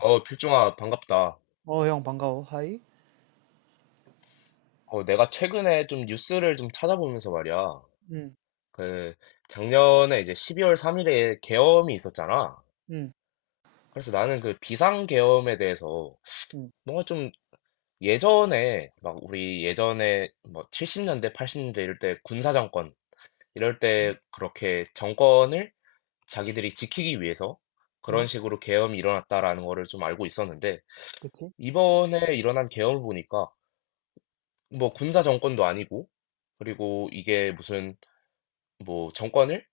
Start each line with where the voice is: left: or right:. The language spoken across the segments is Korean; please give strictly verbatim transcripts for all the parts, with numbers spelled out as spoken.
left: 어, 필중아, 반갑다.
right: 어, 형, 반가워. 하이.
left: 어, 내가 최근에 좀 뉴스를 좀 찾아보면서 말이야.
right: 응,
left: 그, 작년에 이제 십이 월 삼 일에 계엄이 있었잖아.
right: 응,
left: 그래서 나는 그 비상계엄에 대해서
right: 응,
left: 뭔가 좀 예전에, 막 우리 예전에 뭐 칠십 년대, 팔십 년대 이럴 때 군사정권, 이럴
right: 응,
left: 때 그렇게 정권을 자기들이 지키기 위해서
right: 응.
left: 그런 식으로 계엄이 일어났다라는 거를 좀 알고 있었는데,
right: 그치?
left: 이번에 일어난 계엄을 보니까 뭐 군사 정권도 아니고, 그리고 이게 무슨 뭐 정권을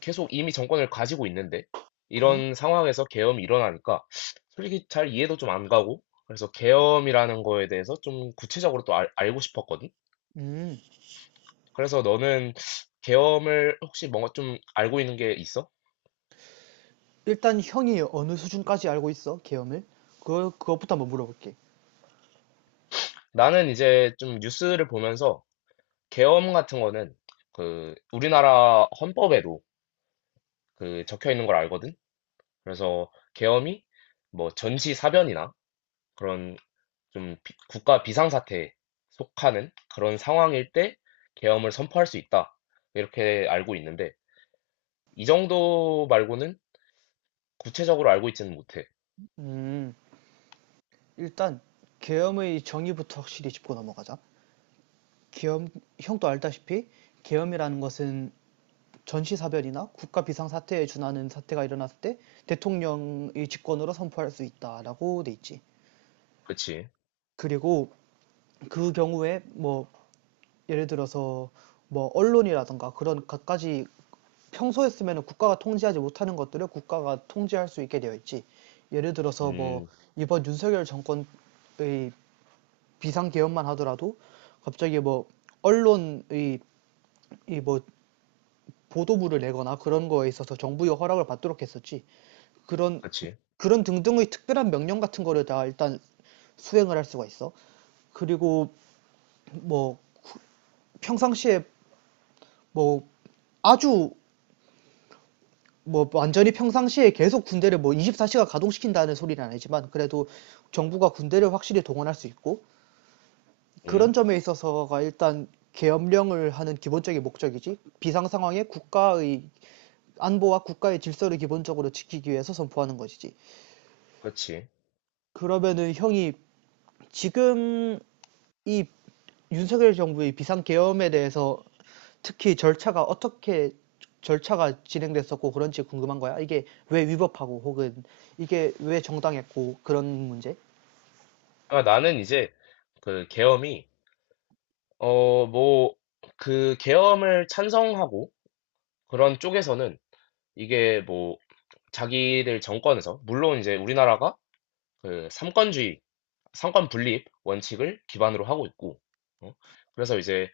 left: 계속 이미 정권을 가지고 있는데
right: 응,
left: 이런 상황에서 계엄이 일어나니까 솔직히 잘 이해도 좀 안 가고 그래서 계엄이라는 거에 대해서 좀 구체적으로 또 알, 알고 싶었거든.
right: 응.
left: 그래서 너는 계엄을 혹시 뭔가 좀 알고 있는 게 있어?
right: 일단 형이 어느 수준까지 알고 있어? 계엄을? 그거, 그것부터 한번 물어볼게.
left: 나는 이제 좀 뉴스를 보면서 계엄 같은 거는 그 우리나라 헌법에도 그 적혀 있는 걸 알거든. 그래서 계엄이 뭐 전시사변이나 그런 좀 비- 국가 비상사태에 속하는 그런 상황일 때 계엄을 선포할 수 있다. 이렇게 알고 있는데, 이 정도 말고는 구체적으로 알고 있지는 못해.
right: 음, 일단 계엄의 정의부터 확실히 짚고 넘어가자. 계엄, 형도 알다시피 계엄이라는 것은 전시사변이나 국가 비상사태에 준하는 사태가 일어났을 때 대통령의 직권으로 선포할 수 있다라고 돼 있지.
left: 그치.
right: 그리고 그 경우에 뭐 예를 들어서 뭐 언론이라든가 그런 갖가지 평소에 쓰면은 국가가 통제하지 못하는 것들을 국가가 통제할 수 있게 되어 있지. 예를 들어서 뭐
left: 음,
right: 이번 윤석열 정권의 비상 개헌만 하더라도 갑자기 뭐 언론의 이 뭐 보도부를 내거나 그런 거에 있어서 정부의 허락을 받도록 했었지. 그런
left: 그치.
right: 그런 등등의 특별한 명령 같은 거를 다 일단 수행을 할 수가 있어. 그리고 뭐 평상시에 뭐 아주 뭐 완전히 평상시에 계속 군대를 뭐 이십사 시간 가동시킨다는 소리는 아니지만 그래도 정부가 군대를 확실히 동원할 수 있고 그런
left: 음,
right: 점에 있어서가 일단 계엄령을 하는 기본적인 목적이지 비상 상황에 국가의 안보와 국가의 질서를 기본적으로 지키기 위해서 선포하는 것이지.
left: 그치.
right: 그러면은 형이 지금 이 윤석열 정부의 비상 계엄에 대해서 특히 절차가 어떻게 절차가 진행됐었고 그런지 궁금한 거야. 이게 왜 위법하고 혹은 이게 왜 정당했고 그런 문제?
left: 아, 나는 이제 그 계엄이, 어, 뭐, 그 계엄을 찬성하고 그런 쪽에서는 이게 뭐 자기들 정권에서, 물론 이제 우리나라가 그 삼권주의, 삼권 분립 원칙을 기반으로 하고 있고, 어? 그래서 이제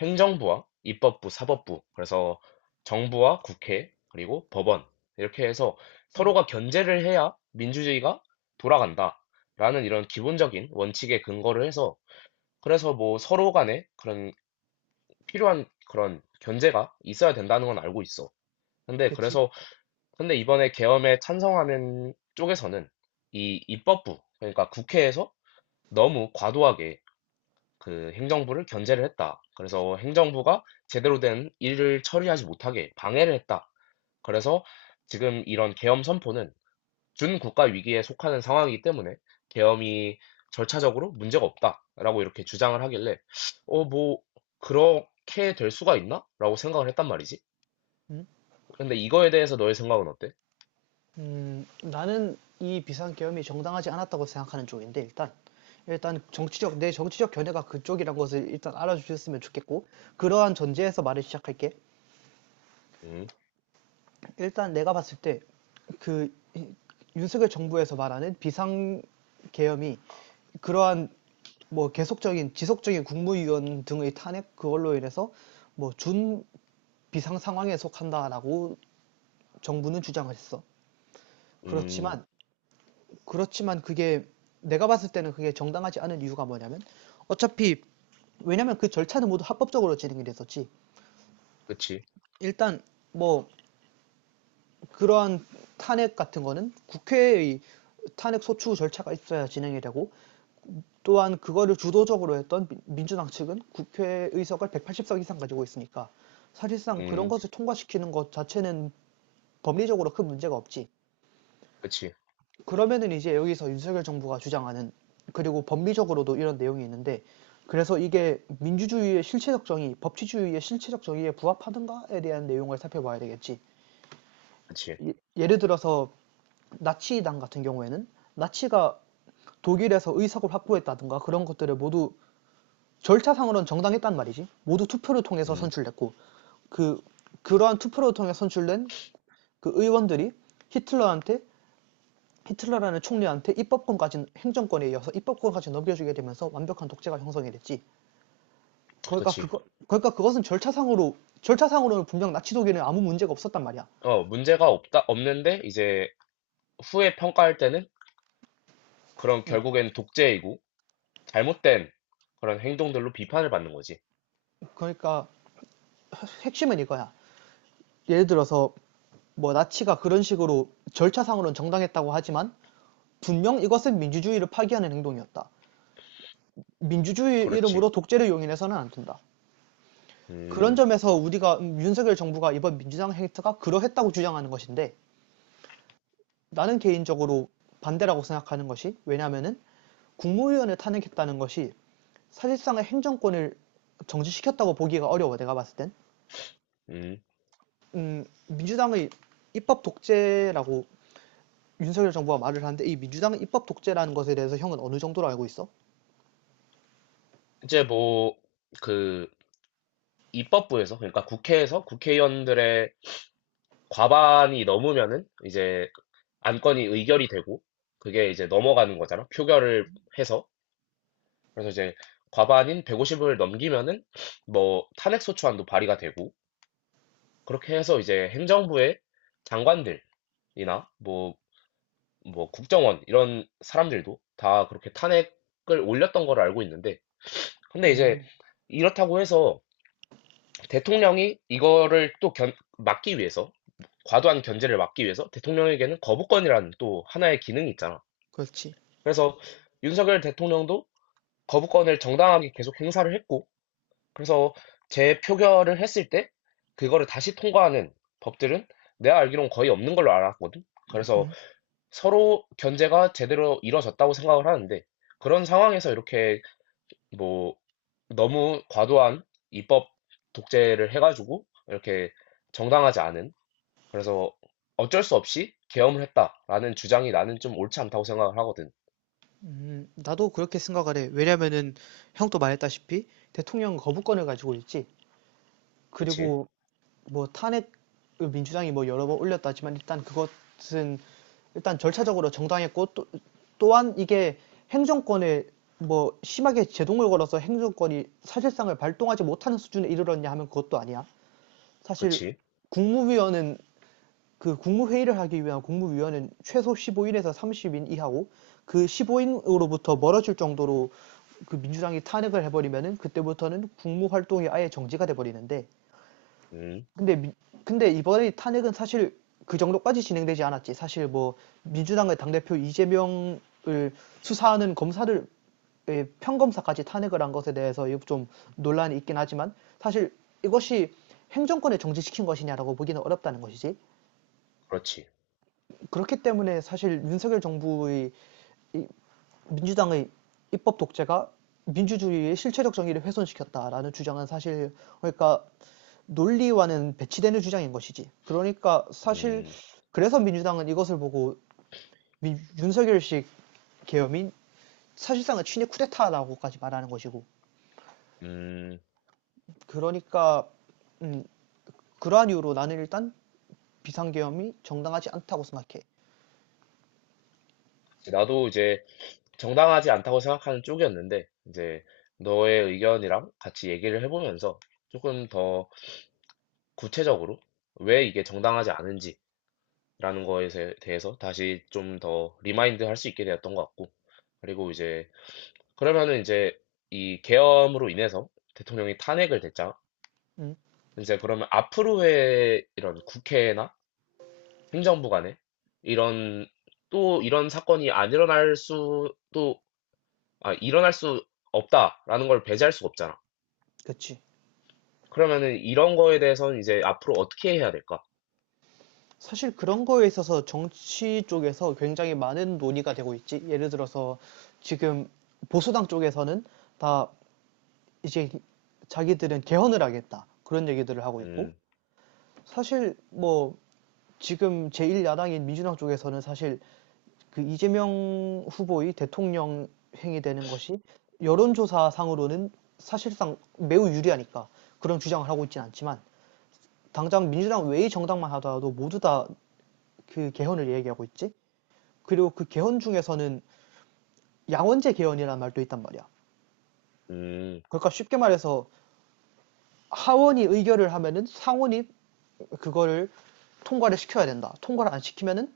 left: 행정부와 입법부, 사법부, 그래서 정부와 국회, 그리고 법원, 이렇게 해서 서로가 견제를 해야 민주주의가 돌아간다라는 이런 기본적인 원칙에 근거를 해서, 그래서 뭐 서로 간에 그런 필요한 그런 견제가 있어야 된다는 건 알고 있어. 근데
right: 그치?
left: 그래서, 근데 이번에 계엄에 찬성하는 쪽에서는 이 입법부, 그러니까 국회에서 너무 과도하게 그 행정부를 견제를 했다. 그래서 행정부가 제대로 된 일을 처리하지 못하게 방해를 했다. 그래서 지금 이런 계엄 선포는 준국가 위기에 속하는 상황이기 때문에 계엄이 절차적으로 문제가 없다라고 이렇게 주장을 하길래 어, 뭐 그렇게 될 수가 있나? 라고 생각을 했단 말이지.
right: 음,
left: 근데 이거에 대해서 너의 생각은 어때?
right: 음, 나는 이 비상계엄이 정당하지 않았다고 생각하는 쪽인데 일단 일단 정치적 내 정치적 견해가 그쪽이란 것을 일단 알아주셨으면 좋겠고 그러한 전제에서 말을 시작할게.
left: 음,
right: 일단 내가 봤을 때 그 윤석열 정부에서 말하는 비상 계엄이 그러한 뭐 계속적인 지속적인 국무위원 등의 탄핵 그걸로 인해서 뭐 준 비상 상황에 속한다라고 정부는 주장했어.
left: 음,
right: 그렇지만 그렇지만 그게 내가 봤을 때는 그게 정당하지 않은 이유가 뭐냐면 어차피 왜냐면 그 절차는 모두 합법적으로 진행이 됐었지.
left: 그치,
right: 일단 뭐 그러한 탄핵 같은 거는 국회의 탄핵 소추 절차가 있어야 진행이 되고 또한 그거를 주도적으로 했던 민- 주당 측은 국회 의석을 백팔십 석 이상 가지고 있으니까 사실상 그런
left: 음,
right: 것을 통과시키는 것 자체는 법리적으로 큰 문제가 없지.
left: 그치,
right: 그러면은 이제 여기서 윤석열 정부가 주장하는 그리고 법리적으로도 이런 내용이 있는데 그래서 이게 민주주의의 실체적 정의, 법치주의의 실체적 정의에 부합하는가에 대한 내용을 살펴봐야 되겠지.
left: 그치,
right: 예- 예를 들어서 나치당 같은 경우에는 나치가 독일에서 의석을 확보했다든가 그런 것들을 모두 절차상으로는 정당했단 말이지. 모두 투표를 통해서
left: 음,
right: 선출됐고 그 그러한 투표를 통해 선출된 그 의원들이 히틀러한테 히틀러라는 총리한테 입법권까지 행정권에 이어서 입법권까지 넘겨주게 되면서 완벽한 독재가 형성이 됐지. 그러니까
left: 그치.
right: 그거 그러니까 그것은 절차상으로 절차상으로는 분명 나치 독일은 아무 문제가 없었단 말이야.
left: 어, 문제가 없다, 없는데 이제 후에 평가할 때는 그럼 결국엔 독재이고 잘못된 그런 행동들로 비판을 받는 거지.
right: 그러니까 핵심은 이거야. 예를 들어서 뭐 나치가 그런 식으로 절차상으로는 정당했다고 하지만 분명 이것은 민주주의를 파기하는 행동이었다. 민주주의
left: 그렇지.
right: 이름으로 독재를 용인해서는 안 된다. 그런
left: 음,
right: 점에서 우리가 음, 윤석열 정부가 이번 민주당 행태가 그러했다고 주장하는 것인데 나는 개인적으로 반대라고 생각하는 것이 왜냐하면은 국무위원을 탄핵했다는 것이 사실상의 행정권을 정지시켰다고 보기가 어려워 내가 봤을 땐.
left: 음.
right: 음, 민주당의 입법 독재라고 윤석열 정부가 말을 하는데 이 민주당은 입법 독재라는 것에 대해서 형은 어느 정도로 알고 있어?
left: 이제 뭐, 그, 입법부에서, 그러니까 국회에서 국회의원들의 과반이 넘으면은 이제 안건이 의결이 되고 그게 이제 넘어가는 거잖아. 표결을 해서. 그래서 이제 과반인 백오십을 넘기면은 뭐 탄핵소추안도 발의가 되고 그렇게 해서 이제 행정부의 장관들이나 뭐 뭐 국정원 이런 사람들도 다 그렇게 탄핵을 올렸던 걸 알고 있는데 근데 이제
right: 음,
left: 이렇다고 해서 대통령이 이거를 또 견- 막기 위해서 과도한 견제를 막기 위해서 대통령에게는 거부권이라는 또 하나의 기능이 있잖아.
right: 그렇지.
left: 그래서 윤석열 대통령도 거부권을 정당하게 계속 행사를 했고 그래서 재표결을 했을 때 그거를 다시 통과하는 법들은 내가 알기론 거의 없는 걸로 알았거든. 그래서 서로 견제가 제대로 이뤄졌다고 생각을 하는데 그런 상황에서 이렇게 뭐 너무 과도한 입법 독재를 해가지고 이렇게 정당하지 않은 그래서 어쩔 수 없이 계엄을 했다라는 주장이 나는 좀 옳지 않다고 생각을 하거든.
right: 음, 나도 그렇게 생각을 해. 왜냐면은 형도 말했다시피 대통령 거부권을 가지고 있지.
left: 그치?
right: 그리고 뭐 탄핵 민주당이 뭐 여러 번 올렸다지만 일단 그것은 일단 절차적으로 정당했고 또, 또한 이게 행정권에 뭐 심하게 제동을 걸어서 행정권이 사실상을 발동하지 못하는 수준에 이르렀냐 하면 그것도 아니야. 사실
left: 그치?
right: 국무위원은 그 국무회의를 하기 위한 국무위원은 최소 십오 일에서 삼십 인 이하고 그 십오 인으로부터 멀어질 정도로 그 민주당이 탄핵을 해버리면은 그때부터는 국무 활동이 아예 정지가 돼버리는데
left: 음,
right: 근데 미- 근데 이번에 탄핵은 사실 그 정도까지 진행되지 않았지. 사실 뭐 민주당의 당대표 이재명을 수사하는 검사들, 예, 평검사까지 탄핵을 한 것에 대해서 좀 논란이 있긴 하지만 사실 이것이 행정권을 정지시킨 것이냐라고 보기는 어렵다는 것이지.
left: 그렇지.
right: 그렇기 때문에 사실 윤석열 정부의 민주당의 입법 독재가 민주주의의 실체적 정의를 훼손시켰다라는 주장은 사실 그러니까 논리와는 배치되는 주장인 것이지. 그러니까 사실
left: 음,
right: 그래서 민주당은 이것을 보고 민- 윤석열식 계엄인 사실상은 친일 쿠데타라고까지 말하는 것이고.
left: 음.
right: 그러니까 음, 그러한 이유로 나는 일단 비상계엄이 정당하지 않다고 생각해.
left: 나도 이제 정당하지 않다고 생각하는 쪽이었는데 이제 너의 의견이랑 같이 얘기를 해보면서 조금 더 구체적으로 왜 이게 정당하지 않은지 라는 거에 대해서 다시 좀 더 리마인드 할 수 있게 되었던 것 같고 그리고 이제 그러면은 이제 이 계엄으로 인해서 대통령이 탄핵을 됐잖아.
right: 음,
left: 이제 그러면 앞으로의 이런 국회나 행정부 간에 이런 또 이런 사건이 안 일어날 수도 아 일어날 수 없다라는 걸 배제할 수가 없잖아.
right: 그치.
left: 그러면은 이런 거에 대해서는 이제 앞으로 어떻게 해야 될까?
right: 사실 그런 거에 있어서 정치 쪽에서 굉장히 많은 논의가 되고 있지. 예를 들어서 지금 보수당 쪽에서는 다 이제 자기들은 개헌을 하겠다. 그런 얘기들을 하고 있고.
left: 음,
right: 사실 뭐 지금 제일 야당인 민주당 쪽에서는 사실 그 이재명 후보의 대통령 행위되는 것이 여론조사상으로는 사실상 매우 유리하니까 그런 주장을 하고 있진 않지만 당장 민주당 외의 정당만 하더라도 모두 다 그 개헌을 얘기하고 있지. 그리고 그 개헌 중에서는 양원제 개헌이라는 말도 있단 말이야.
left: 음,
right: 그러니까 쉽게 말해서 하원이 의결을 하면은 상원이 그거를 통과를 시켜야 된다. 통과를 안 시키면은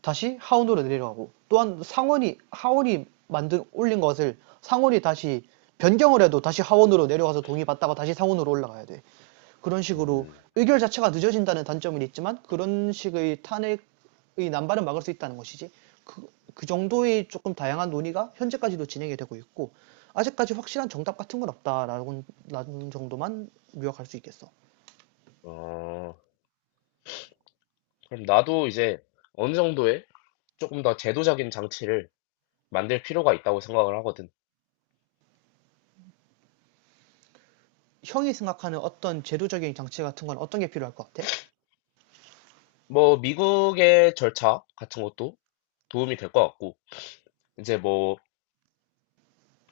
right: 다시 하원으로 내려가고 또한 상원이 하원이 만든 올린 것을 상원이 다시 변경을 해도 다시 하원으로 내려가서 동의받다가 다시 상원으로 올라가야 돼. 그런 식으로
left: 음,
right: 의결 자체가 늦어진다는 단점은 있지만 그런 식의 탄핵 이 난발을 막을 수 있다는 것이지. 그, 그 정도의 조금 다양한 논의가 현재까지도 진행이 되고 있고 아직까지 확실한 정답 같은 건 없다라는 정도만 요약할 수 있겠어.
left: 어. 그럼 나도 이제 어느 정도의 조금 더 제도적인 장치를 만들 필요가 있다고 생각을 하거든.
right: 형이 생각하는 어떤 제도적인 장치 같은 건 어떤 게 필요할 것 같아?
left: 뭐, 미국의 절차 같은 것도 도움이 될 것 같고, 이제 뭐,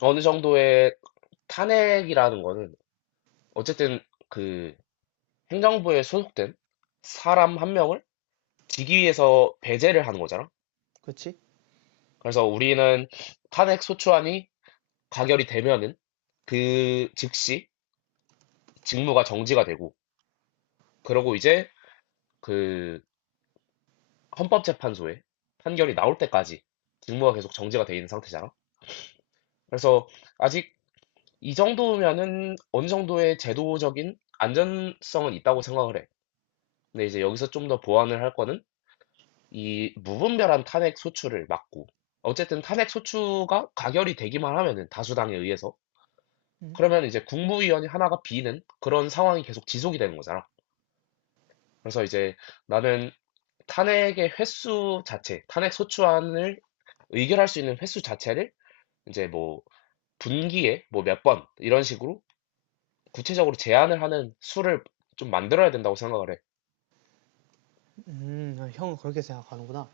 left: 어느 정도의 탄핵이라는 거는, 어쨌든 그 행정부에 소속된 사람 한 명을 직위에서 배제를 하는 거잖아.
right: 그렇지?
left: 그래서 우리는 탄핵 소추안이 가결이 되면은 그 즉시 직무가 정지가 되고, 그러고 이제 그 헌법재판소에 판결이 나올 때까지 직무가 계속 정지가 돼 있는 상태잖아. 그래서 아직 이 정도면은 어느 정도의 제도적인 안전성은 있다고 생각을 해. 근데 이제 여기서 좀 더 보완을 할 거는 이 무분별한 탄핵 소추를 막고 어쨌든 탄핵 소추가 가결이 되기만 하면은 다수당에 의해서
right: 음,
left: 그러면 이제 국무위원이 하나가 비는 그런 상황이 계속 지속이 되는 거잖아. 그래서 이제 나는 탄핵의 횟수 자체, 탄핵 소추안을 의결할 수 있는 횟수 자체를 이제 뭐 분기에 뭐 몇 번 이런 식으로 구체적으로 제한을 하는 수를 좀 만들어야 된다고 생각을 해.
right: 음, 형은 그렇게 생각하는구나.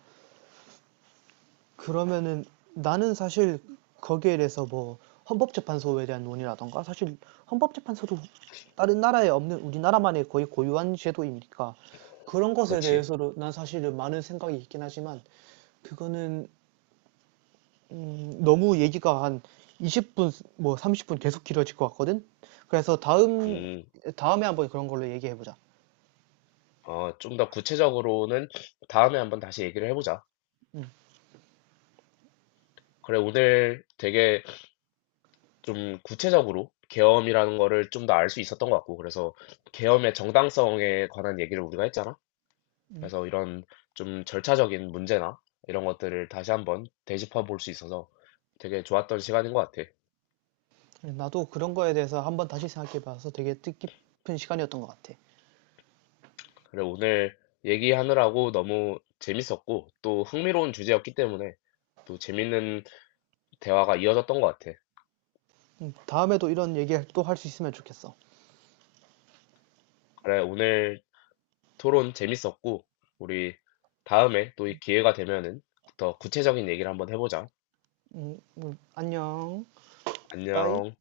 right: 그러면은 나는 사실 거기에 대해서 뭐 헌법재판소에 대한 논의라던가 사실 헌법재판소도 다른 나라에 없는 우리나라만의 거의 고유한 제도이니까 그런 것에
left: 그렇지.
right: 대해서도 난 사실은 많은 생각이 있긴 하지만 그거는 음, 너무 얘기가 한 이십 분 뭐 삼십 분 계속 길어질 것 같거든. 그래서 다음
left: 음,
right: 다음에 한번 그런 걸로 얘기해 보자.
left: 어, 좀 더 구체적으로는 다음에 한번 다시 얘기를 해보자. 그래, 오늘 되게 좀 구체적으로 계엄이라는 거를 좀 더 알 수 있었던 것 같고, 그래서 계엄의 정당성에 관한 얘기를 우리가 했잖아. 그래서 이런 좀 절차적인 문제나 이런 것들을 다시 한번 되짚어 볼 수 있어서 되게 좋았던 시간인 것 같아.
right: 나도 그런 거에 대해서 한번 다시 생각해 봐서 되게 뜻깊은 시간이었던 것 같아.
left: 그래, 오늘 얘기하느라고 너무 재밌었고, 또 흥미로운 주제였기 때문에 또 재밌는 대화가 이어졌던 것 같아.
right: 음, 다음에도 이런 얘기 또 할 수 있으면 좋겠어.
left: 그래, 오늘 토론 재밌었고, 우리 다음에 또 이 기회가 되면은 더 구체적인 얘기를 한번 해보자.
right: 음, 음, 안녕. 빠이.
left: 안녕.